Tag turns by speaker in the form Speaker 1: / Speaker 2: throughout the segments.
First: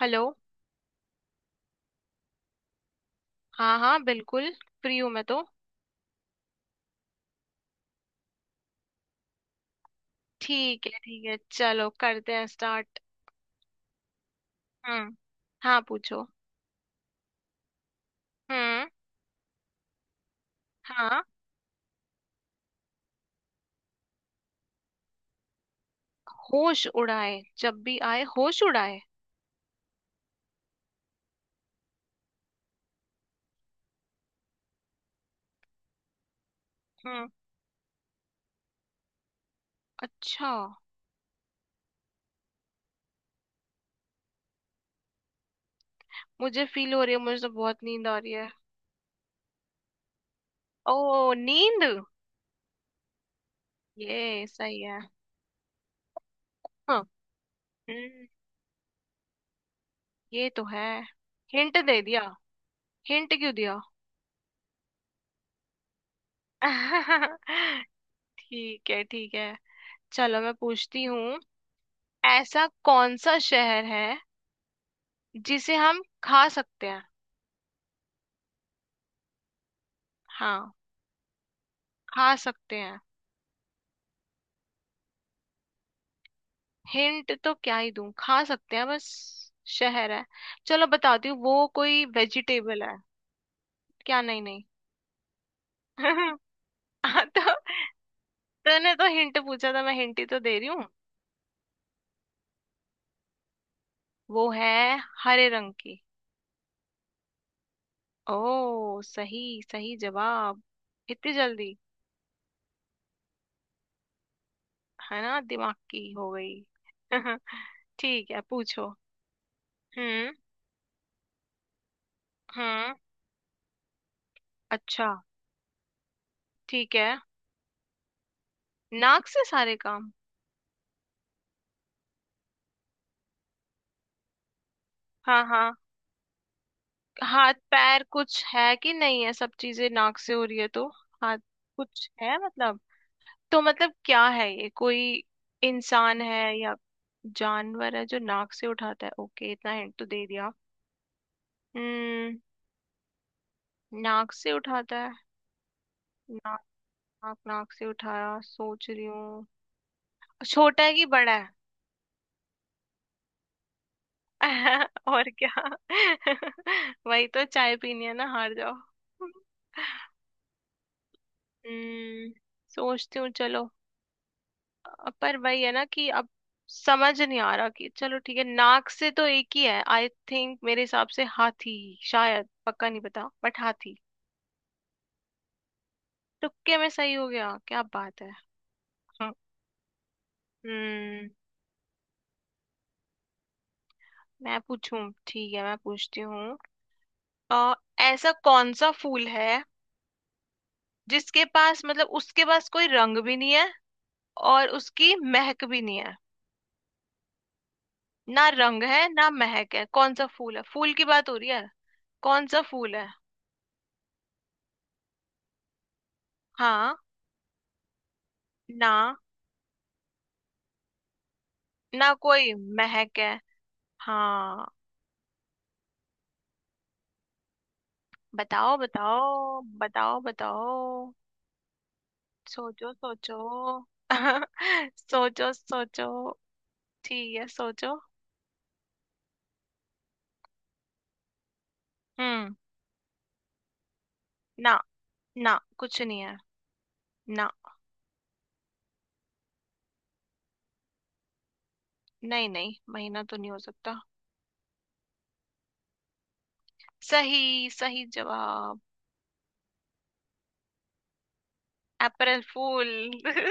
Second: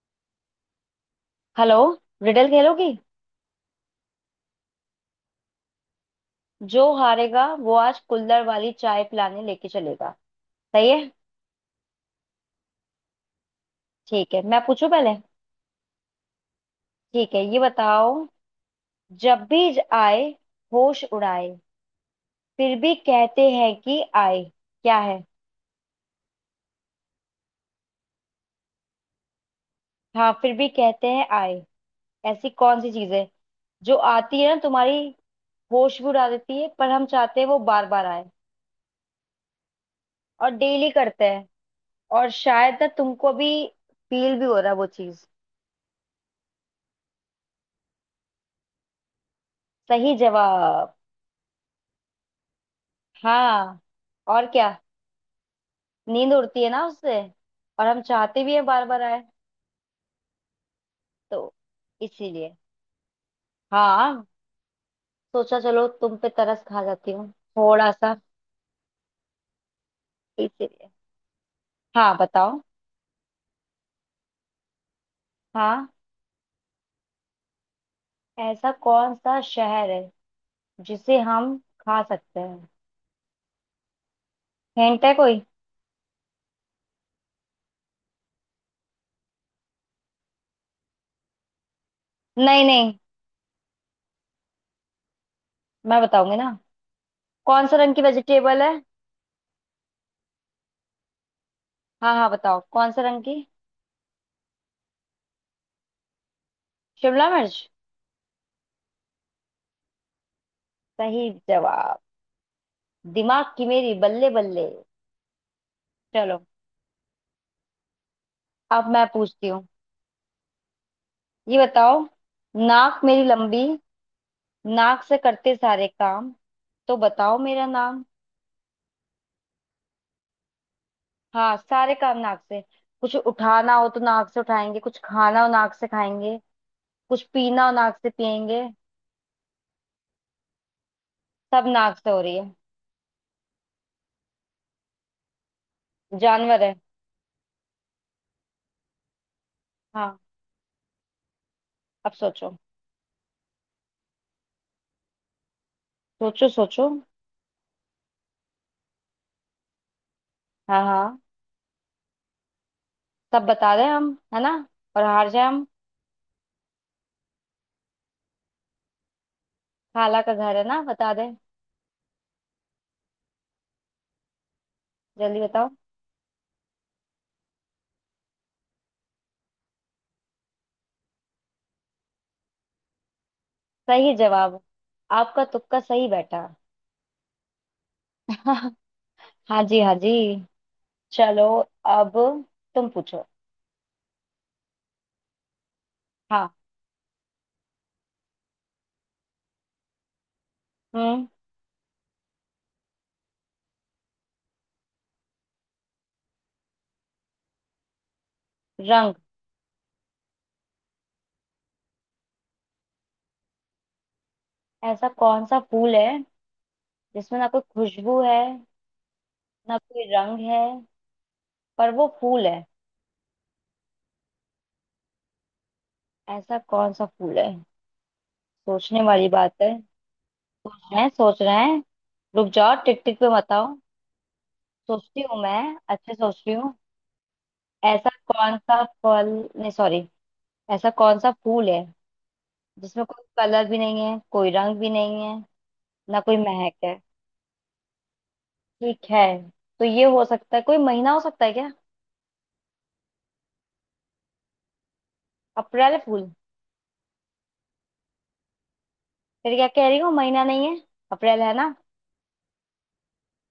Speaker 1: Hello.
Speaker 2: Hello. Riddle खेलोगी?
Speaker 1: हाँ हाँ बिल्कुल। फ्री हूँ मैं तो।
Speaker 2: जो हारेगा वो आज कुल्हड़ वाली चाय पिलाने लेके चलेगा। सही है।
Speaker 1: ठीक है चलो करते हैं स्टार्ट।
Speaker 2: ठीक है, मैं पूछू पहले।
Speaker 1: हम्म। हाँ पूछो।
Speaker 2: ठीक है, ये बताओ।
Speaker 1: हम्म।
Speaker 2: जब भी आए होश
Speaker 1: हाँ
Speaker 2: उड़ाए, फिर भी कहते हैं कि आए, क्या है?
Speaker 1: होश उड़ाए जब भी आए होश उड़ाए।
Speaker 2: हाँ, फिर भी कहते हैं आए। ऐसी कौन सी चीज है जो आती है ना तुम्हारी, होश भी उड़ा देती है, पर हम
Speaker 1: हम्म।
Speaker 2: चाहते हैं वो बार बार आए
Speaker 1: अच्छा।
Speaker 2: और डेली करते हैं। और शायद ना तुमको भी फील भी हो रहा है वो चीज।
Speaker 1: मुझे फील हो रही है मुझे तो बहुत नींद आ रही है।
Speaker 2: सही
Speaker 1: ओ
Speaker 2: जवाब।
Speaker 1: नींद।
Speaker 2: हाँ।
Speaker 1: ये
Speaker 2: और क्या,
Speaker 1: सही है।
Speaker 2: नींद उड़ती है ना
Speaker 1: हाँ।
Speaker 2: उससे। और हम
Speaker 1: हम्म।
Speaker 2: चाहते भी हैं बार बार आए।
Speaker 1: ये तो है।
Speaker 2: तो
Speaker 1: हिंट दे दिया।
Speaker 2: इसीलिए।
Speaker 1: हिंट क्यों दिया?
Speaker 2: हाँ। सोचा चलो तुम पे तरस खा जाती हूँ थोड़ा सा।
Speaker 1: ठीक है ठीक है। चलो मैं
Speaker 2: इसीलिए।
Speaker 1: पूछती हूँ।
Speaker 2: हाँ, बताओ।
Speaker 1: ऐसा कौन सा शहर है जिसे
Speaker 2: हाँ।
Speaker 1: हम खा सकते हैं?
Speaker 2: ऐसा कौन सा शहर है
Speaker 1: हाँ
Speaker 2: जिसे हम खा
Speaker 1: खा
Speaker 2: सकते हैं?
Speaker 1: सकते हैं।
Speaker 2: हिंट है कोई?
Speaker 1: हिंट तो क्या ही दूं, खा सकते हैं बस। शहर है। चलो बताती हूँ, वो कोई
Speaker 2: नहीं
Speaker 1: वेजिटेबल
Speaker 2: नहीं,
Speaker 1: है। क्या नहीं नहीं?
Speaker 2: मैं बताऊंगी ना।
Speaker 1: हाँ, तो
Speaker 2: कौन सा रंग की वेजिटेबल है?
Speaker 1: तूने तो हिंट पूछा था, मैं हिंट ही तो दे रही हूँ।
Speaker 2: हाँ हाँ, बताओ कौन सा रंग की।
Speaker 1: वो है हरे रंग की।
Speaker 2: शिमला मिर्च।
Speaker 1: ओ सही। सही जवाब।
Speaker 2: सही
Speaker 1: इतनी जल्दी।
Speaker 2: जवाब। दिमाग की मेरी बल्ले बल्ले।
Speaker 1: है ना, दिमाग की हो
Speaker 2: चलो।
Speaker 1: गई। ठीक है
Speaker 2: अब
Speaker 1: पूछो।
Speaker 2: मैं पूछती हूँ।
Speaker 1: हम्म।
Speaker 2: ये बताओ।
Speaker 1: हम्म।
Speaker 2: नाक मेरी लंबी, नाक
Speaker 1: अच्छा।
Speaker 2: से करते सारे काम,
Speaker 1: ठीक
Speaker 2: तो
Speaker 1: है।
Speaker 2: बताओ मेरा नाम।
Speaker 1: नाक से सारे काम।
Speaker 2: हाँ, सारे काम नाक से। कुछ उठाना हो तो नाक से उठाएंगे, कुछ खाना
Speaker 1: हाँ
Speaker 2: हो
Speaker 1: हाँ।
Speaker 2: नाक से खाएंगे। कुछ
Speaker 1: हाथ
Speaker 2: पीना हो नाक
Speaker 1: पैर
Speaker 2: से
Speaker 1: कुछ
Speaker 2: पिएंगे।
Speaker 1: है कि नहीं है, सब चीजें नाक से हो रही है तो। हाथ
Speaker 2: सब नाक
Speaker 1: कुछ
Speaker 2: से हो
Speaker 1: है
Speaker 2: रही है।
Speaker 1: मतलब। तो मतलब क्या है, ये कोई इंसान है
Speaker 2: जानवर है।
Speaker 1: या जानवर है जो नाक से उठाता है? ओके इतना हिंट तो
Speaker 2: हाँ।
Speaker 1: दे दिया।
Speaker 2: अब
Speaker 1: हम्म।
Speaker 2: सोचो।
Speaker 1: नाक से उठाता है।
Speaker 2: सोचो
Speaker 1: नाक।
Speaker 2: सोचो।
Speaker 1: नाक नाक से उठाया, सोच रही हूँ। छोटा
Speaker 2: हाँ
Speaker 1: है कि
Speaker 2: हाँ,
Speaker 1: बड़ा है?
Speaker 2: सब बता दें हम, है ना? और
Speaker 1: और
Speaker 2: हार जाए
Speaker 1: क्या।
Speaker 2: हम।
Speaker 1: वही तो, चाय पीनी है ना, हार जाओ।
Speaker 2: खाला का घर है ना, बता दें?
Speaker 1: हम्म। सोचती हूँ चलो। पर
Speaker 2: जल्दी
Speaker 1: वही
Speaker 2: बताओ।
Speaker 1: है ना कि अब समझ नहीं आ रहा कि, चलो ठीक है नाक से तो एक ही है, आई थिंक मेरे हिसाब से हाथी। शायद पक्का नहीं पता, बट हाथी।
Speaker 2: सही जवाब। आपका तुक्का सही बैठा।
Speaker 1: तुक्के में सही हो गया, क्या बात है। हाँ।
Speaker 2: हाँ जी, हाँ जी।
Speaker 1: हम्म।
Speaker 2: चलो। अब तुम पूछो।
Speaker 1: मैं पूछूं? ठीक है मैं पूछती
Speaker 2: हाँ।
Speaker 1: हूँ। अ, ऐसा कौन सा फूल है
Speaker 2: हम्म।
Speaker 1: जिसके पास, मतलब उसके पास कोई रंग भी नहीं है और उसकी महक भी नहीं है? ना रंग है
Speaker 2: रंग।
Speaker 1: ना महक है, कौन सा फूल है? फूल की बात हो रही है। कौन सा फूल है?
Speaker 2: ऐसा कौन सा फूल है
Speaker 1: हाँ।
Speaker 2: जिसमें ना कोई खुशबू है,
Speaker 1: ना।
Speaker 2: ना कोई रंग है, पर वो
Speaker 1: ना
Speaker 2: फूल
Speaker 1: कोई
Speaker 2: है?
Speaker 1: महक है। हाँ
Speaker 2: ऐसा कौन सा फूल है?
Speaker 1: बताओ
Speaker 2: सोचने वाली
Speaker 1: बताओ
Speaker 2: बात है।
Speaker 1: बताओ
Speaker 2: सोच रहे हैं
Speaker 1: बताओ।
Speaker 2: सोच रहे हैं। रुक जाओ,
Speaker 1: सोचो
Speaker 2: टिक टिक पे
Speaker 1: सोचो।
Speaker 2: मत आओ। सोचती हूँ
Speaker 1: सोचो
Speaker 2: मैं,
Speaker 1: सोचो।
Speaker 2: अच्छे सोच रही हूँ।
Speaker 1: ठीक है सोचो।
Speaker 2: ऐसा कौन सा फल, नहीं सॉरी, ऐसा कौन सा फूल है
Speaker 1: हम्म।
Speaker 2: जिसमें कोई कलर भी नहीं है, कोई
Speaker 1: ना
Speaker 2: रंग भी नहीं है,
Speaker 1: ना, कुछ नहीं
Speaker 2: ना
Speaker 1: है।
Speaker 2: कोई महक है।
Speaker 1: ना।
Speaker 2: ठीक है। तो ये हो सकता है कोई महीना हो सकता है क्या?
Speaker 1: नहीं नहीं, महीना तो नहीं हो सकता।
Speaker 2: अप्रैल फूल।
Speaker 1: सही। सही जवाब।
Speaker 2: फिर क्या, कह रही हूँ महीना नहीं है, अप्रैल है ना।
Speaker 1: अप्रैल फूल।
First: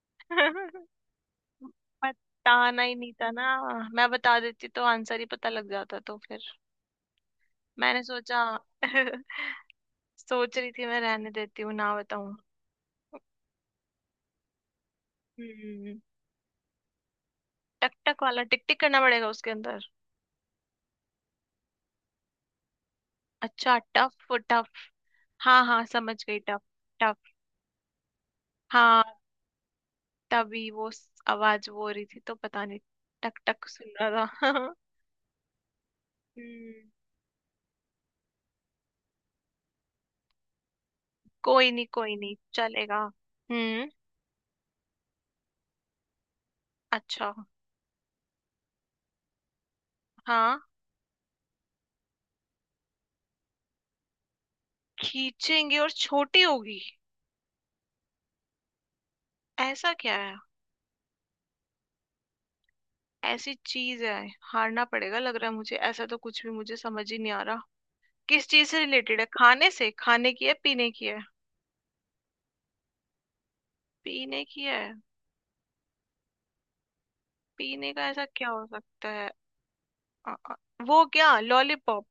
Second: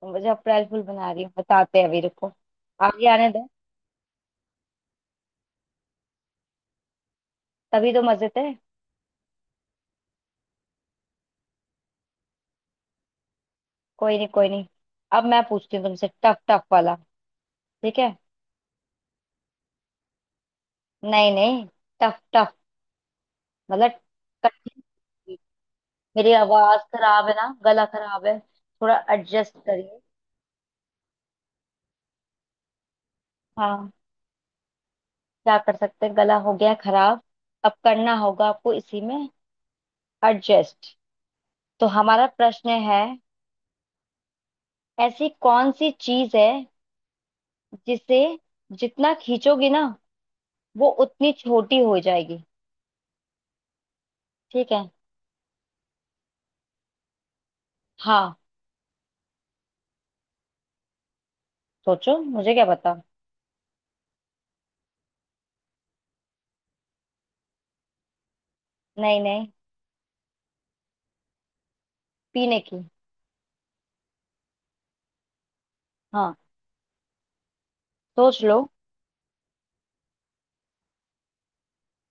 Speaker 2: तो मुझे अप्रैल फूल बना रही हूँ, बताते हैं अभी, रुको।
Speaker 1: बताना ही
Speaker 2: आगे
Speaker 1: नहीं
Speaker 2: आने
Speaker 1: था
Speaker 2: दे।
Speaker 1: ना। मैं बता देती तो आंसर ही पता लग जाता, तो फिर।
Speaker 2: तभी
Speaker 1: मैंने
Speaker 2: तो मजे
Speaker 1: सोचा।
Speaker 2: थे।
Speaker 1: सोच रही थी मैं, रहने देती हूँ ना बताऊं।
Speaker 2: कोई नहीं कोई नहीं। अब मैं पूछती हूँ
Speaker 1: हम्म।
Speaker 2: तुमसे, टफ टफ वाला।
Speaker 1: टक
Speaker 2: ठीक है।
Speaker 1: टक वाला, टिक टिक करना पड़ेगा उसके अंदर।
Speaker 2: नहीं नहीं, टफ टफ
Speaker 1: अच्छा
Speaker 2: मतलब
Speaker 1: टफ टफ।
Speaker 2: कठिन।
Speaker 1: हाँ हाँ समझ
Speaker 2: मेरी
Speaker 1: गई। टफ।
Speaker 2: आवाज
Speaker 1: टफ।
Speaker 2: खराब है ना, गला खराब है, थोड़ा
Speaker 1: हाँ।
Speaker 2: एडजस्ट करिए।
Speaker 1: तभी वो आवाज वो हो रही थी तो पता नहीं। टक टक
Speaker 2: हाँ,
Speaker 1: सुन रहा था।
Speaker 2: क्या कर सकते हैं, गला हो गया
Speaker 1: हम्म।
Speaker 2: खराब। अब करना होगा आपको इसी में एडजस्ट। तो
Speaker 1: कोई
Speaker 2: हमारा
Speaker 1: नहीं
Speaker 2: प्रश्न
Speaker 1: चलेगा।
Speaker 2: है।
Speaker 1: हम्म।
Speaker 2: ऐसी कौन सी चीज है
Speaker 1: अच्छा।
Speaker 2: जिसे जितना खींचोगे ना
Speaker 1: हाँ।
Speaker 2: वो उतनी छोटी हो जाएगी? ठीक है।
Speaker 1: खींचेंगे और छोटी होगी।
Speaker 2: हाँ।
Speaker 1: ऐसा क्या है।
Speaker 2: सोचो, मुझे क्या पता।
Speaker 1: ऐसी चीज है। हारना पड़ेगा लग रहा है मुझे, ऐसा तो कुछ भी मुझे समझ ही नहीं आ रहा। किस चीज से रिलेटेड
Speaker 2: नहीं
Speaker 1: है,
Speaker 2: नहीं,
Speaker 1: खाने से? खाने की है, पीने की है?
Speaker 2: पीने की।
Speaker 1: पीने की है।
Speaker 2: हाँ,
Speaker 1: पीने का ऐसा
Speaker 2: सोच
Speaker 1: क्या
Speaker 2: लो।
Speaker 1: हो सकता है। अ, अ, वो क्या, लॉलीपॉप?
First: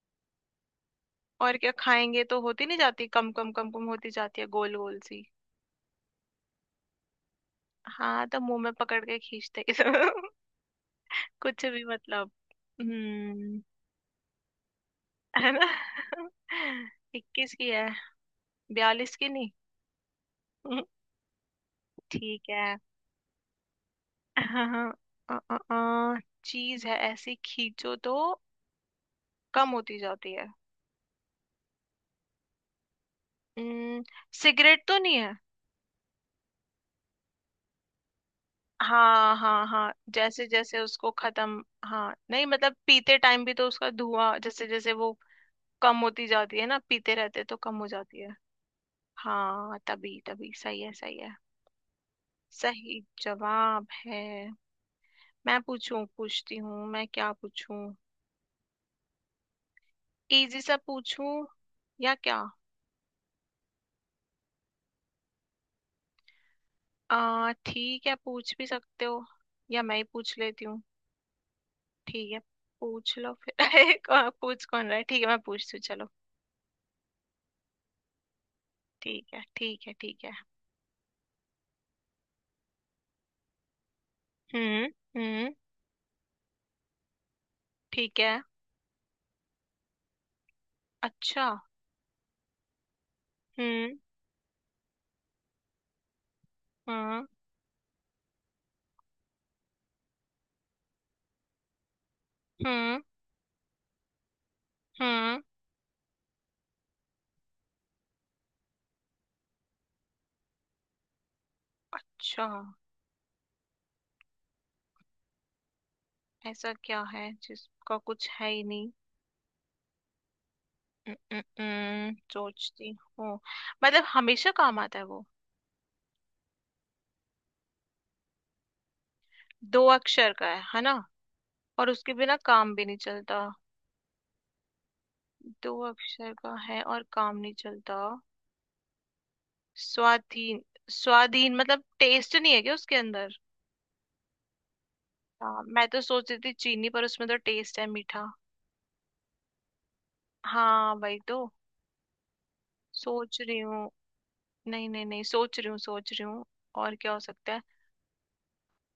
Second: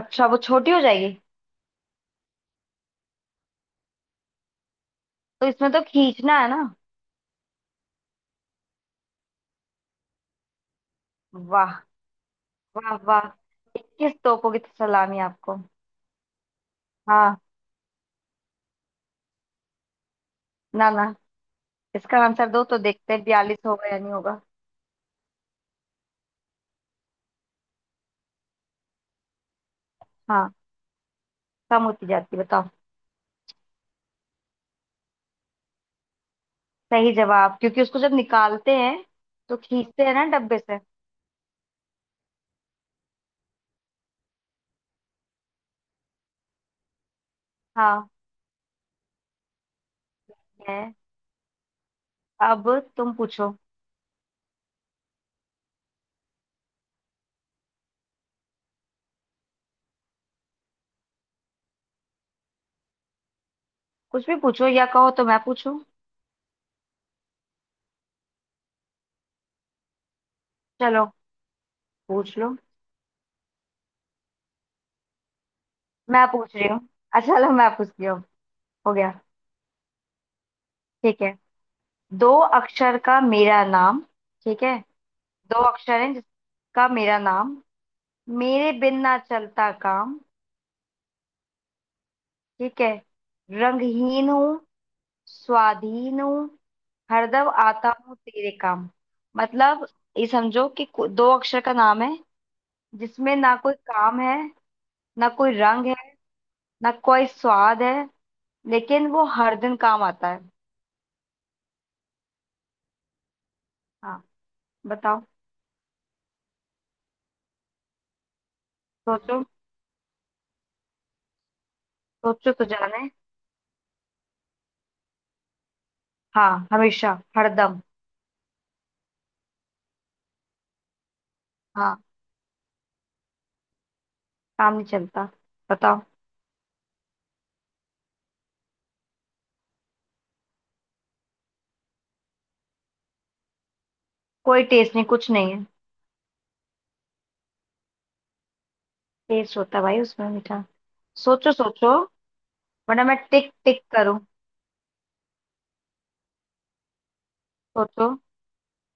Speaker 2: अच्छा, वो छोटी हो जाएगी।
Speaker 1: और क्या, खाएंगे तो होती नहीं जाती, कम कम कम कम होती जाती है गोल गोल सी।
Speaker 2: तो इसमें तो खींचना है ना?
Speaker 1: हाँ तो मुंह में पकड़ के खींचते हैं सब। कुछ
Speaker 2: वाह।
Speaker 1: भी मतलब।
Speaker 2: वाह वाह।
Speaker 1: हम्म।
Speaker 2: 21 तोपों की तो सलामी
Speaker 1: है
Speaker 2: आपको।
Speaker 1: ना।
Speaker 2: हाँ।
Speaker 1: 21 की है, 42 की नहीं।
Speaker 2: ना ना। इसका आंसर
Speaker 1: ठीक
Speaker 2: दो
Speaker 1: है।
Speaker 2: तो देखते हैं 42 होगा या नहीं होगा।
Speaker 1: हाँ। अ, अ, अ, चीज है ऐसी खींचो तो कम होती जाती है।
Speaker 2: हाँ, कम होती जाती है, बताओ।
Speaker 1: हम्म, सिगरेट तो नहीं है।
Speaker 2: सही जवाब, क्योंकि उसको जब निकालते हैं
Speaker 1: हाँ
Speaker 2: तो
Speaker 1: हाँ हाँ,
Speaker 2: खींचते हैं ना
Speaker 1: जैसे
Speaker 2: डब्बे
Speaker 1: जैसे
Speaker 2: से।
Speaker 1: उसको खत्म, हाँ नहीं मतलब पीते टाइम भी तो उसका धुआं जैसे जैसे वो कम होती जाती है ना, पीते रहते तो कम हो
Speaker 2: हाँ।
Speaker 1: जाती है। हाँ तभी तभी सही है
Speaker 2: है।
Speaker 1: सही है।
Speaker 2: अब
Speaker 1: सही
Speaker 2: तुम पूछो।
Speaker 1: जवाब है। मैं पूछूं? पूछती हूँ मैं, क्या पूछूं? इजी सा पूछूं या क्या?
Speaker 2: कुछ भी पूछो, या कहो तो मैं पूछूं।
Speaker 1: आ ठीक है, पूछ भी सकते हो या मैं ही पूछ लेती हूँ।
Speaker 2: चलो
Speaker 1: ठीक
Speaker 2: पूछ
Speaker 1: है
Speaker 2: लो।
Speaker 1: पूछ लो फिर। पूछ कौन रहा है? ठीक है मैं पूछती हूँ चलो।
Speaker 2: मैं पूछ रही हूँ। अच्छा, चलो मैं पूछती हूँ। हो गया।
Speaker 1: ठीक है ठीक है ठीक है।
Speaker 2: ठीक है। दो अक्षर का मेरा नाम। ठीक है।
Speaker 1: हम्म। हम्म।
Speaker 2: दो अक्षर है जिसका मेरा नाम,
Speaker 1: ठीक है।
Speaker 2: मेरे बिन ना चलता काम।
Speaker 1: अच्छा।
Speaker 2: ठीक है।
Speaker 1: हम्म।
Speaker 2: रंगहीन हूँ, स्वाधीन हूँ,
Speaker 1: हम्म।
Speaker 2: हरदम आता हूँ तेरे काम। मतलब, ये समझो कि दो अक्षर का नाम है
Speaker 1: हम्म।
Speaker 2: जिसमें ना कोई काम है, ना
Speaker 1: हम्म।
Speaker 2: कोई रंग है, ना कोई स्वाद है, लेकिन वो हर दिन काम आता है।
Speaker 1: अच्छा।
Speaker 2: हाँ, बताओ।
Speaker 1: ऐसा क्या है जिसका कुछ है ही नहीं?
Speaker 2: सोचो। सोचो तो
Speaker 1: सोचती
Speaker 2: जाने।
Speaker 1: हूँ। मतलब हमेशा काम आता है वो।
Speaker 2: हाँ, हमेशा, हरदम।
Speaker 1: दो अक्षर का है ना? और
Speaker 2: हाँ,
Speaker 1: उसके बिना काम भी नहीं चलता।
Speaker 2: काम नहीं चलता।
Speaker 1: दो
Speaker 2: बताओ।
Speaker 1: अक्षर का है और काम नहीं चलता। स्वाधीन। स्वाधीन मतलब टेस्ट नहीं है क्या उसके अंदर?
Speaker 2: कोई टेस्ट नहीं, कुछ नहीं
Speaker 1: हाँ,
Speaker 2: है।
Speaker 1: मैं तो सोच रही थी चीनी, पर उसमें तो टेस्ट है मीठा।
Speaker 2: टेस्ट होता है भाई उसमें, मीठा।
Speaker 1: हाँ वही तो।
Speaker 2: सोचो सोचो, वरना मैं
Speaker 1: सोच
Speaker 2: टिक
Speaker 1: रही
Speaker 2: टिक
Speaker 1: हूँ।
Speaker 2: करूं।
Speaker 1: नहीं नहीं नहीं, सोच रही हूँ सोच रही हूँ। और क्या हो सकता है।
Speaker 2: सोचो।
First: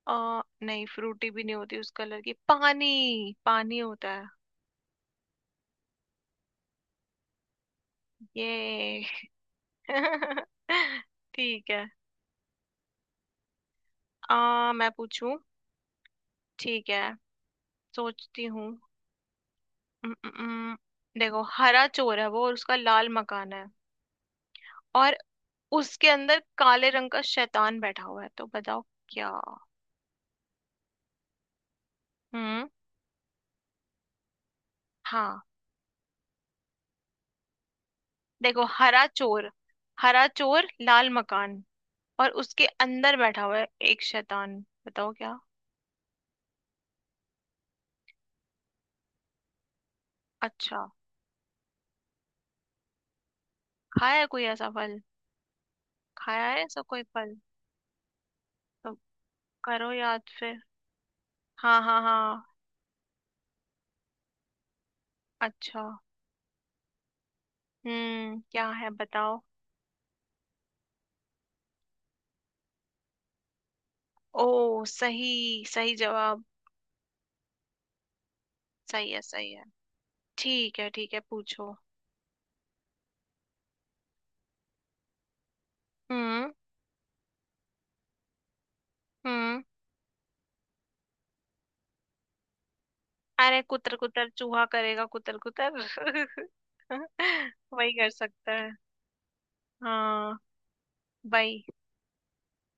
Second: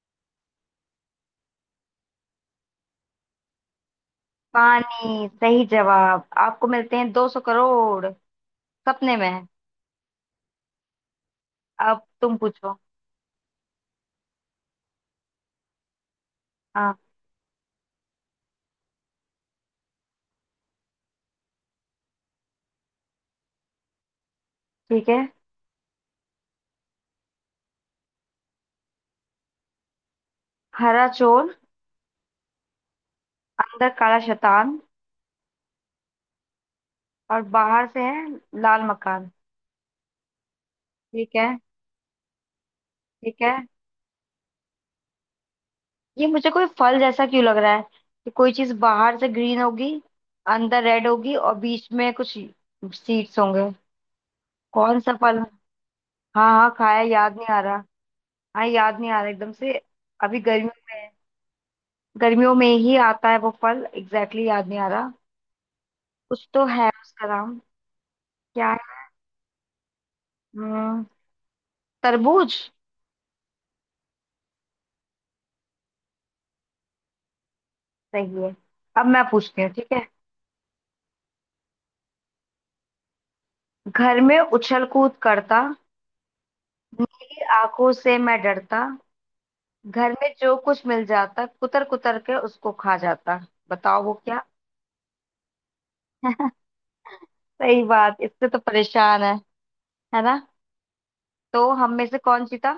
Speaker 1: नहीं, फ्रूटी भी नहीं होती उस कलर की, पानी। पानी होता है
Speaker 2: पानी। सही जवाब। आपको मिलते हैं 200 करोड़
Speaker 1: ये।
Speaker 2: सपने में।
Speaker 1: ठीक है।
Speaker 2: अब तुम पूछो।
Speaker 1: मैं पूछूं? ठीक
Speaker 2: हाँ।
Speaker 1: है। सोचती हूँ। उम, उम, उम, देखो हरा चोर है वो, और उसका लाल मकान है।
Speaker 2: ठीक
Speaker 1: और
Speaker 2: है।
Speaker 1: उसके अंदर काले रंग का शैतान बैठा हुआ है, तो बताओ क्या?
Speaker 2: हरा चोर,
Speaker 1: हम्म।
Speaker 2: अंदर काला शैतान,
Speaker 1: हाँ।
Speaker 2: और बाहर से है
Speaker 1: देखो
Speaker 2: लाल
Speaker 1: हरा
Speaker 2: मकान।
Speaker 1: चोर। हरा चोर लाल
Speaker 2: ठीक है।
Speaker 1: मकान। और उसके अंदर बैठा
Speaker 2: ठीक है।
Speaker 1: हुआ है एक शैतान, बताओ क्या?
Speaker 2: ये मुझे कोई फल जैसा क्यों लग रहा है, कि कोई चीज बाहर से ग्रीन होगी, अंदर
Speaker 1: अच्छा।
Speaker 2: रेड होगी, और बीच में कुछ सीड्स होंगे।
Speaker 1: खाया है कोई ऐसा
Speaker 2: कौन
Speaker 1: फल।
Speaker 2: सा फल?
Speaker 1: खाया
Speaker 2: हाँ
Speaker 1: है
Speaker 2: हाँ
Speaker 1: ऐसा
Speaker 2: खाया,
Speaker 1: कोई फल।
Speaker 2: याद नहीं आ रहा। हाँ,
Speaker 1: तो
Speaker 2: याद नहीं आ रहा एकदम से।
Speaker 1: करो याद
Speaker 2: अभी
Speaker 1: फिर।
Speaker 2: गर्मियों में,
Speaker 1: हाँ हाँ हाँ।
Speaker 2: गर्मियों में ही आता है वो फल। एग्जैक्टली exactly याद नहीं आ रहा।
Speaker 1: अच्छा।
Speaker 2: कुछ तो है उसका नाम।
Speaker 1: हम्म, क्या
Speaker 2: क्या
Speaker 1: है
Speaker 2: है?
Speaker 1: बताओ।
Speaker 2: हम्म, तरबूज।
Speaker 1: ओ सही। सही जवाब।
Speaker 2: सही है। अब
Speaker 1: सही है
Speaker 2: मैं
Speaker 1: सही
Speaker 2: पूछती
Speaker 1: है।
Speaker 2: हूँ, ठीक है।
Speaker 1: ठीक है ठीक है पूछो।
Speaker 2: घर में उछल कूद करता,
Speaker 1: हम्म।
Speaker 2: नीली आंखों से मैं डरता,
Speaker 1: हम्म।
Speaker 2: घर में जो कुछ मिल जाता कुतर कुतर के उसको खा जाता।
Speaker 1: अरे कुतर
Speaker 2: बताओ वो
Speaker 1: कुतर,
Speaker 2: क्या।
Speaker 1: चूहा करेगा कुतर कुतर।
Speaker 2: सही
Speaker 1: वही कर
Speaker 2: बात, इससे
Speaker 1: सकता
Speaker 2: तो
Speaker 1: है।
Speaker 2: परेशान है
Speaker 1: हाँ
Speaker 2: ना?
Speaker 1: भाई।
Speaker 2: तो हम में से कौन जीता?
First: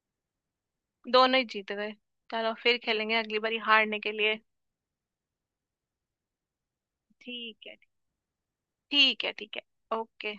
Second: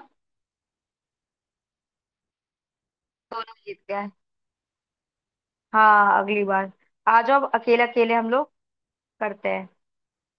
Speaker 1: दोनों ही जीत गए। चलो फिर खेलेंगे अगली
Speaker 2: दोनों
Speaker 1: बारी
Speaker 2: जीत
Speaker 1: हारने
Speaker 2: गए।
Speaker 1: के लिए।
Speaker 2: हाँ, अगली बार आ जाओ
Speaker 1: ठीक है
Speaker 2: अकेले अकेले, हम लोग
Speaker 1: ठीक है
Speaker 2: करते
Speaker 1: ठीक है।
Speaker 2: हैं।
Speaker 1: ओके।